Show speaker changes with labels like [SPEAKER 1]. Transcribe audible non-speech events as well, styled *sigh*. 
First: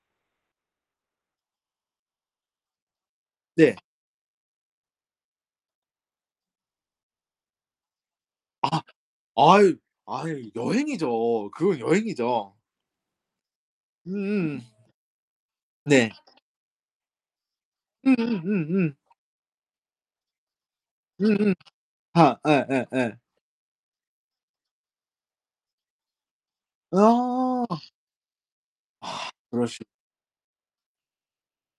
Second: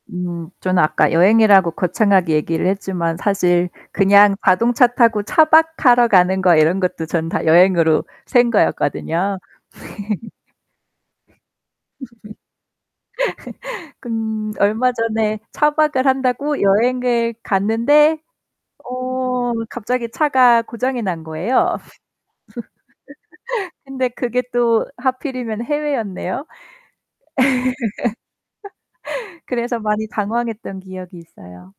[SPEAKER 1] 음 저는 아까 여행이라고 거창하게 얘기를 했지만 사실
[SPEAKER 2] 네.
[SPEAKER 1] 그냥 자동차 타고 차박하러 가는 거 이런 것도 전 다 여행으로 센
[SPEAKER 2] 아
[SPEAKER 1] 거였거든요.
[SPEAKER 2] 아이 아이 여행이죠. 그건 여행이죠.
[SPEAKER 1] *laughs* 근
[SPEAKER 2] 음음.
[SPEAKER 1] 얼마 전에 차박을
[SPEAKER 2] 네.
[SPEAKER 1] 한다고 여행을 갔는데
[SPEAKER 2] 음음음음.
[SPEAKER 1] 어 갑자기 차가 고장이 난
[SPEAKER 2] 음음
[SPEAKER 1] 거예요.
[SPEAKER 2] 아 예예예.
[SPEAKER 1] *laughs* 근데 그게 또 하필이면 해외였네요.
[SPEAKER 2] 아. *sighs*
[SPEAKER 1] *laughs* 그래서
[SPEAKER 2] 그러시
[SPEAKER 1] 많이 당황했던 기억이 있어요.